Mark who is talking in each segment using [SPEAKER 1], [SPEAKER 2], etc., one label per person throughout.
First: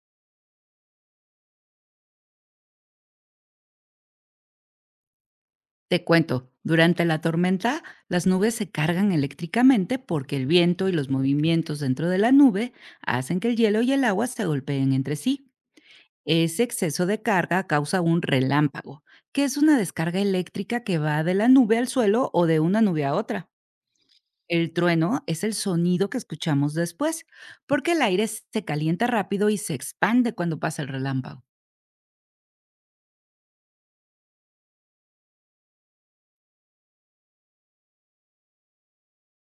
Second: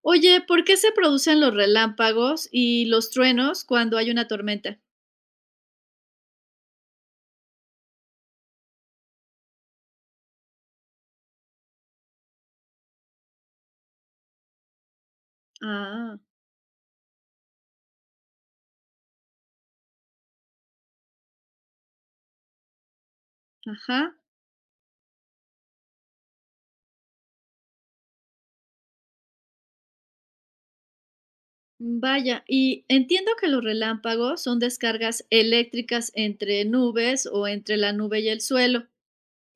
[SPEAKER 1] Oye, ¿por qué se producen los relámpagos y los truenos cuando hay una tormenta?
[SPEAKER 2] Te cuento, durante la tormenta las nubes se cargan eléctricamente porque el viento y los movimientos dentro de la nube hacen que el hielo y el agua se golpeen entre sí.
[SPEAKER 1] Ah,
[SPEAKER 2] Ese exceso de carga causa un relámpago, que es una descarga eléctrica que va de la nube al suelo o de una nube a otra.
[SPEAKER 1] ajá.
[SPEAKER 2] El trueno es el sonido que escuchamos después, porque el aire se calienta rápido y se expande cuando pasa el relámpago.
[SPEAKER 1] Vaya, y entiendo que los relámpagos son descargas eléctricas entre nubes o entre la nube y el suelo.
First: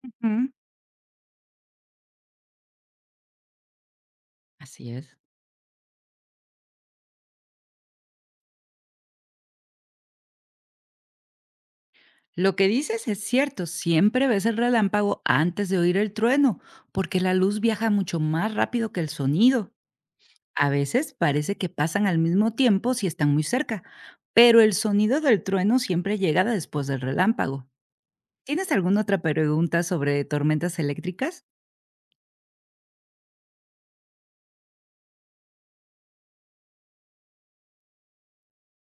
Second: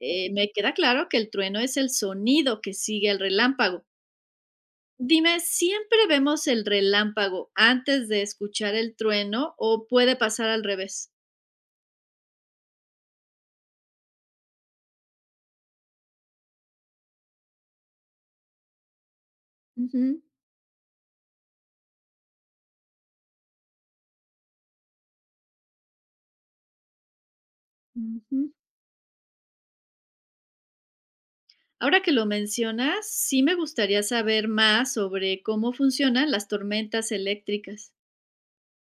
[SPEAKER 1] Me
[SPEAKER 2] Ujú,
[SPEAKER 1] queda claro que el trueno es el sonido que sigue al relámpago.
[SPEAKER 2] así es.
[SPEAKER 1] Dime, ¿siempre vemos el relámpago antes de escuchar el trueno o puede pasar al revés?
[SPEAKER 2] Lo que dices es cierto, siempre ves el relámpago antes de oír el trueno, porque la luz viaja mucho más rápido que el sonido.
[SPEAKER 1] Ujú,
[SPEAKER 2] A veces parece que pasan al mismo tiempo si están muy cerca, pero el sonido del trueno siempre llega después del relámpago.
[SPEAKER 1] ujú.
[SPEAKER 2] ¿Tienes alguna otra pregunta sobre tormentas eléctricas?
[SPEAKER 1] Ahora que lo mencionas, sí me gustaría saber más sobre cómo funcionan las tormentas eléctricas.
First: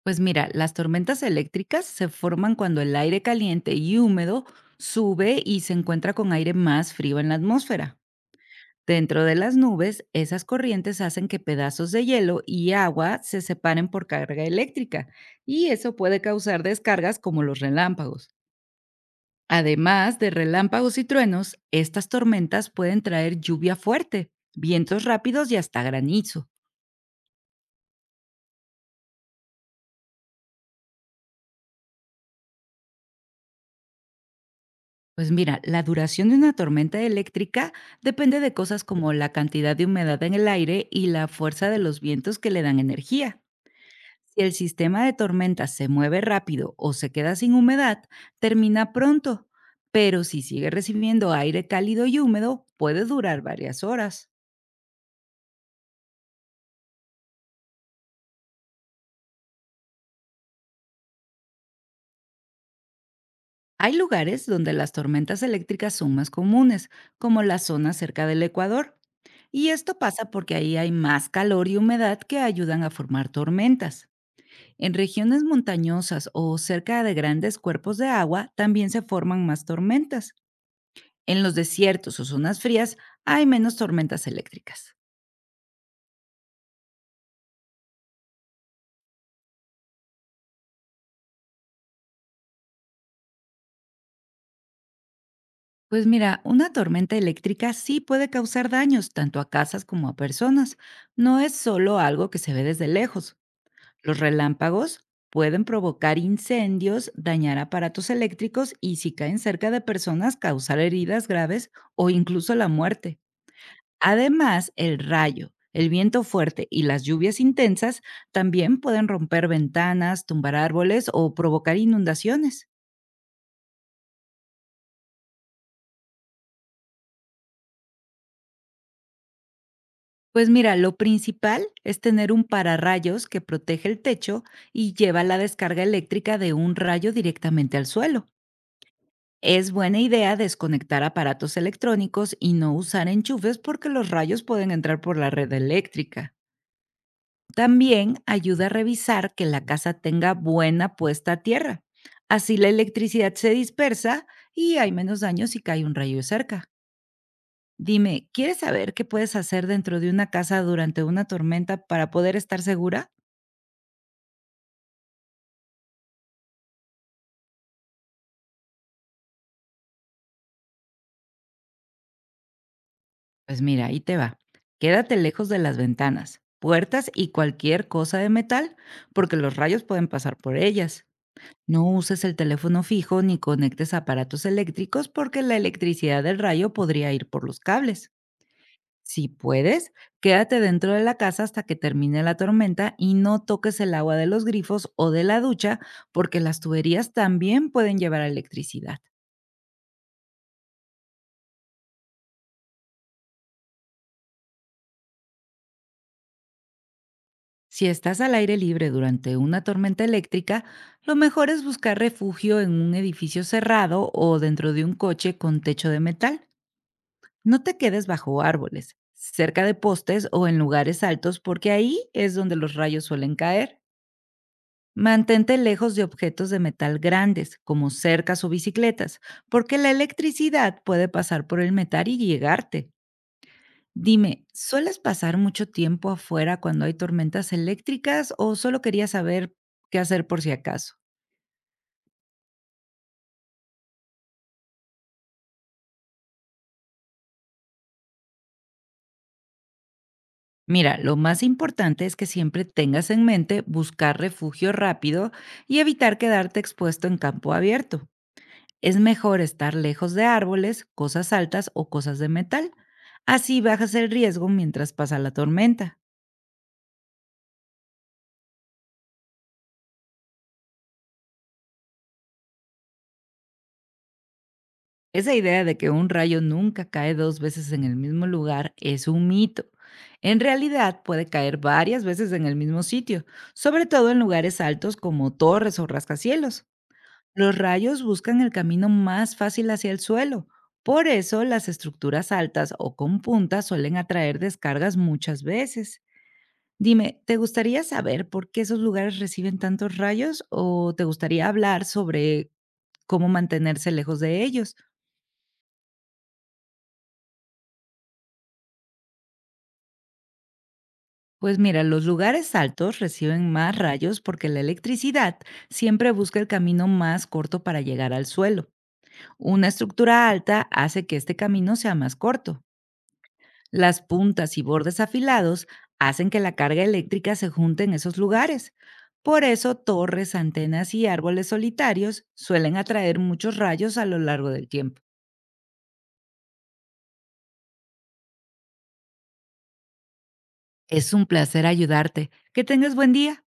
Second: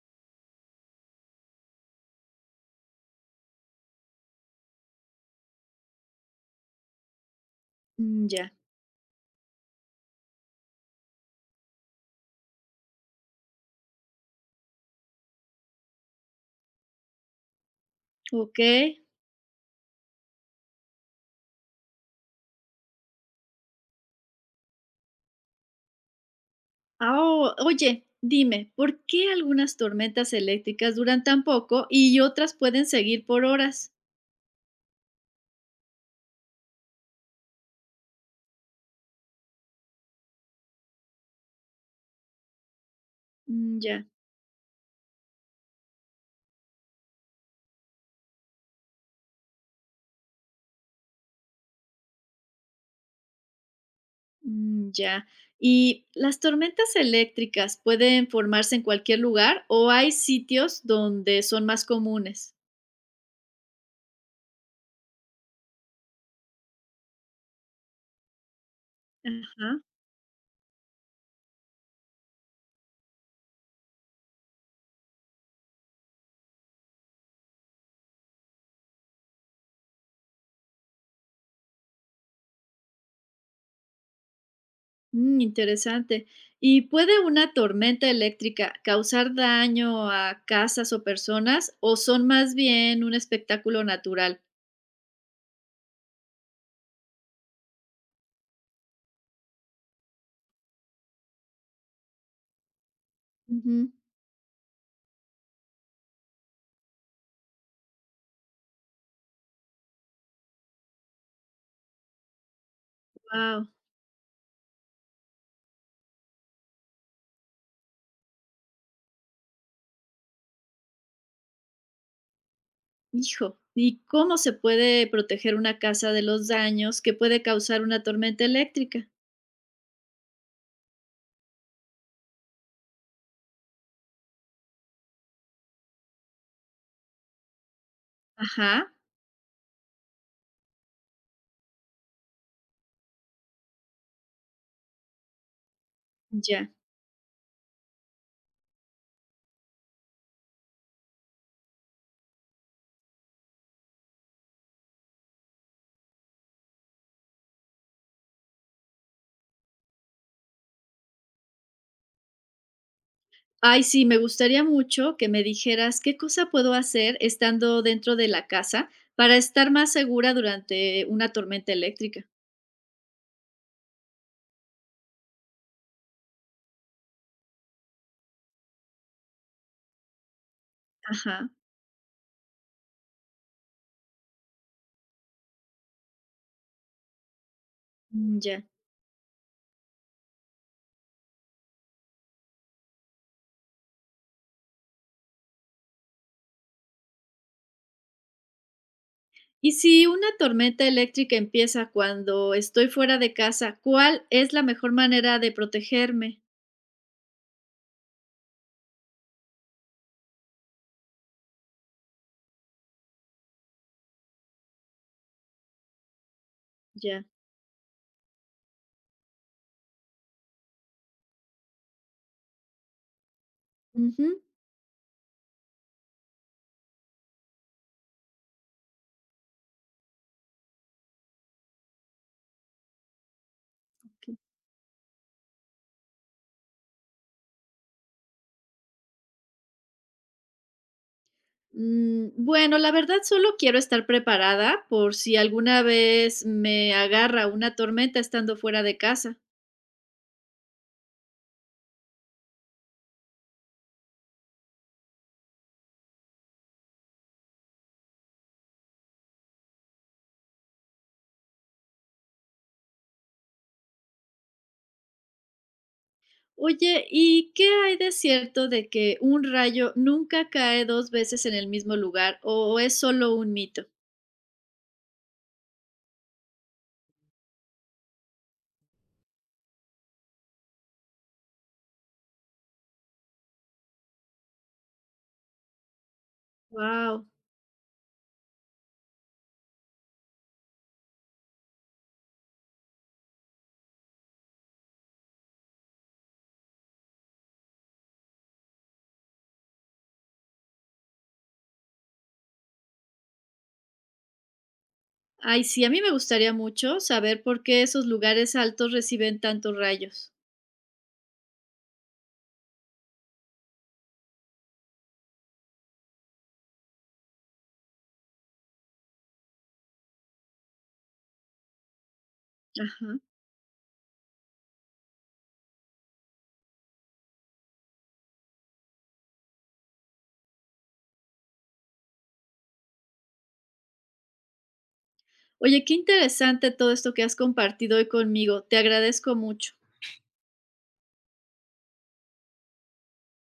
[SPEAKER 2] Pues mira, las tormentas eléctricas se forman cuando el aire caliente y húmedo sube y se encuentra con aire más frío en la atmósfera.
[SPEAKER 1] Mm, ya,
[SPEAKER 2] Dentro de las nubes, esas corrientes hacen que pedazos de hielo y agua se separen por carga eléctrica, y eso puede causar descargas como los relámpagos.
[SPEAKER 1] ok.
[SPEAKER 2] Además de relámpagos y truenos, estas tormentas pueden traer lluvia fuerte, vientos rápidos y hasta granizo.
[SPEAKER 1] Ah, oye, dime, ¿por qué algunas tormentas eléctricas duran tan poco y otras pueden seguir por horas?
[SPEAKER 2] Pues mira, la duración de una tormenta eléctrica depende de cosas como la cantidad de humedad en el aire y la fuerza de los vientos que le dan energía.
[SPEAKER 1] Mm, ya,
[SPEAKER 2] Si el sistema de tormentas se mueve rápido o se queda sin humedad, termina pronto, pero si sigue recibiendo aire cálido y húmedo, puede durar varias horas.
[SPEAKER 1] mm, ya. ¿Y las tormentas eléctricas pueden formarse en cualquier lugar o hay sitios donde son más comunes?
[SPEAKER 2] Hay lugares donde las tormentas eléctricas son más comunes, como la zona cerca del Ecuador, y
[SPEAKER 1] Ajá.
[SPEAKER 2] esto pasa porque ahí hay más calor y humedad que ayudan a formar tormentas. En regiones montañosas o cerca de grandes cuerpos de agua también se forman más tormentas. En los desiertos o zonas frías hay menos tormentas eléctricas.
[SPEAKER 1] Mm, interesante. ¿Y puede una tormenta eléctrica causar daño a casas o personas o son más bien un espectáculo natural?
[SPEAKER 2] Pues mira, una tormenta eléctrica sí puede causar daños tanto a casas como a personas. No es solo algo que se ve desde lejos. Los relámpagos pueden provocar incendios, dañar aparatos eléctricos y si caen cerca de personas causar heridas graves o incluso la muerte.
[SPEAKER 1] Wow,
[SPEAKER 2] Además, el rayo, el viento fuerte y las lluvias intensas también pueden romper ventanas, tumbar árboles o provocar inundaciones.
[SPEAKER 1] hijo. ¿Y cómo se puede proteger una casa de los daños que puede causar una tormenta eléctrica?
[SPEAKER 2] Pues mira, lo principal es tener un pararrayos que protege el techo y lleva la descarga eléctrica de un rayo directamente al suelo.
[SPEAKER 1] Ajá,
[SPEAKER 2] Es buena idea desconectar aparatos electrónicos y no usar enchufes porque los rayos pueden entrar por la red eléctrica.
[SPEAKER 1] ya.
[SPEAKER 2] También ayuda a revisar que la casa tenga buena puesta a tierra. Así la electricidad se dispersa y hay menos daño si cae un rayo cerca. Dime, ¿quieres saber qué puedes hacer dentro de una casa durante una tormenta para poder estar segura?
[SPEAKER 1] Ay, sí, me gustaría mucho que me dijeras qué cosa puedo hacer estando dentro de la casa para estar más segura durante una tormenta eléctrica.
[SPEAKER 2] Pues mira, ahí te va. Quédate lejos de las ventanas, puertas y cualquier cosa de metal, porque los rayos pueden pasar por ellas.
[SPEAKER 1] Ajá,
[SPEAKER 2] No uses el teléfono fijo ni conectes aparatos eléctricos porque la electricidad del rayo podría ir por los cables.
[SPEAKER 1] mm, ya.
[SPEAKER 2] Si puedes, quédate dentro de la casa hasta que termine la tormenta y no toques el agua de los grifos o de la ducha porque las tuberías también pueden llevar electricidad.
[SPEAKER 1] Y si una tormenta eléctrica empieza cuando estoy fuera de casa, ¿cuál es la mejor manera de protegerme?
[SPEAKER 2] Si estás al aire libre durante una tormenta eléctrica, lo mejor es buscar refugio en un edificio cerrado o dentro de un coche con techo de metal.
[SPEAKER 1] Ya.
[SPEAKER 2] No te quedes bajo árboles, cerca de postes o en lugares altos porque ahí es donde los rayos suelen caer.
[SPEAKER 1] Ujú.
[SPEAKER 2] Mantente lejos de objetos de metal grandes, como cercas o bicicletas, porque la electricidad puede pasar por el metal y llegarte.
[SPEAKER 1] Ok.
[SPEAKER 2] Dime, ¿sueles pasar mucho tiempo afuera cuando hay tormentas eléctricas o solo querías saber qué hacer por si acaso?
[SPEAKER 1] Mm, bueno, la verdad solo quiero estar preparada por si alguna vez me agarra una tormenta estando fuera de casa.
[SPEAKER 2] Mira, lo más importante es que siempre tengas en mente buscar refugio rápido y evitar quedarte expuesto en campo abierto. Es mejor estar lejos de árboles, cosas altas o cosas de metal. Así bajas el riesgo mientras pasa la tormenta.
[SPEAKER 1] Oye, ¿y qué hay de cierto de que un rayo nunca cae dos veces en el mismo lugar o es solo un mito?
[SPEAKER 2] Esa idea de que un rayo nunca cae dos veces en el mismo lugar es un mito. En realidad puede caer varias veces en el mismo sitio, sobre todo en lugares altos como torres o rascacielos.
[SPEAKER 1] Wow.
[SPEAKER 2] Los rayos buscan el camino más fácil hacia el suelo. Por eso las estructuras altas o con puntas suelen atraer descargas muchas veces. Dime, ¿te gustaría saber por qué esos lugares reciben tantos rayos o te gustaría hablar sobre cómo mantenerse lejos de ellos?
[SPEAKER 1] Ay, sí, a mí me gustaría mucho saber por qué esos lugares altos reciben tantos rayos.
[SPEAKER 2] Pues mira, los lugares altos reciben más rayos porque la electricidad siempre busca el camino más corto para llegar al suelo. Una estructura alta hace que este camino sea más corto.
[SPEAKER 1] Ajá.
[SPEAKER 2] Las puntas y bordes afilados hacen que la carga eléctrica se junte en esos lugares. Por eso torres, antenas y árboles solitarios suelen atraer muchos rayos a lo largo del tiempo.
[SPEAKER 1] Oye, qué interesante todo esto que has compartido hoy conmigo. Te agradezco mucho.
[SPEAKER 2] Es un placer ayudarte. Que tengas buen día.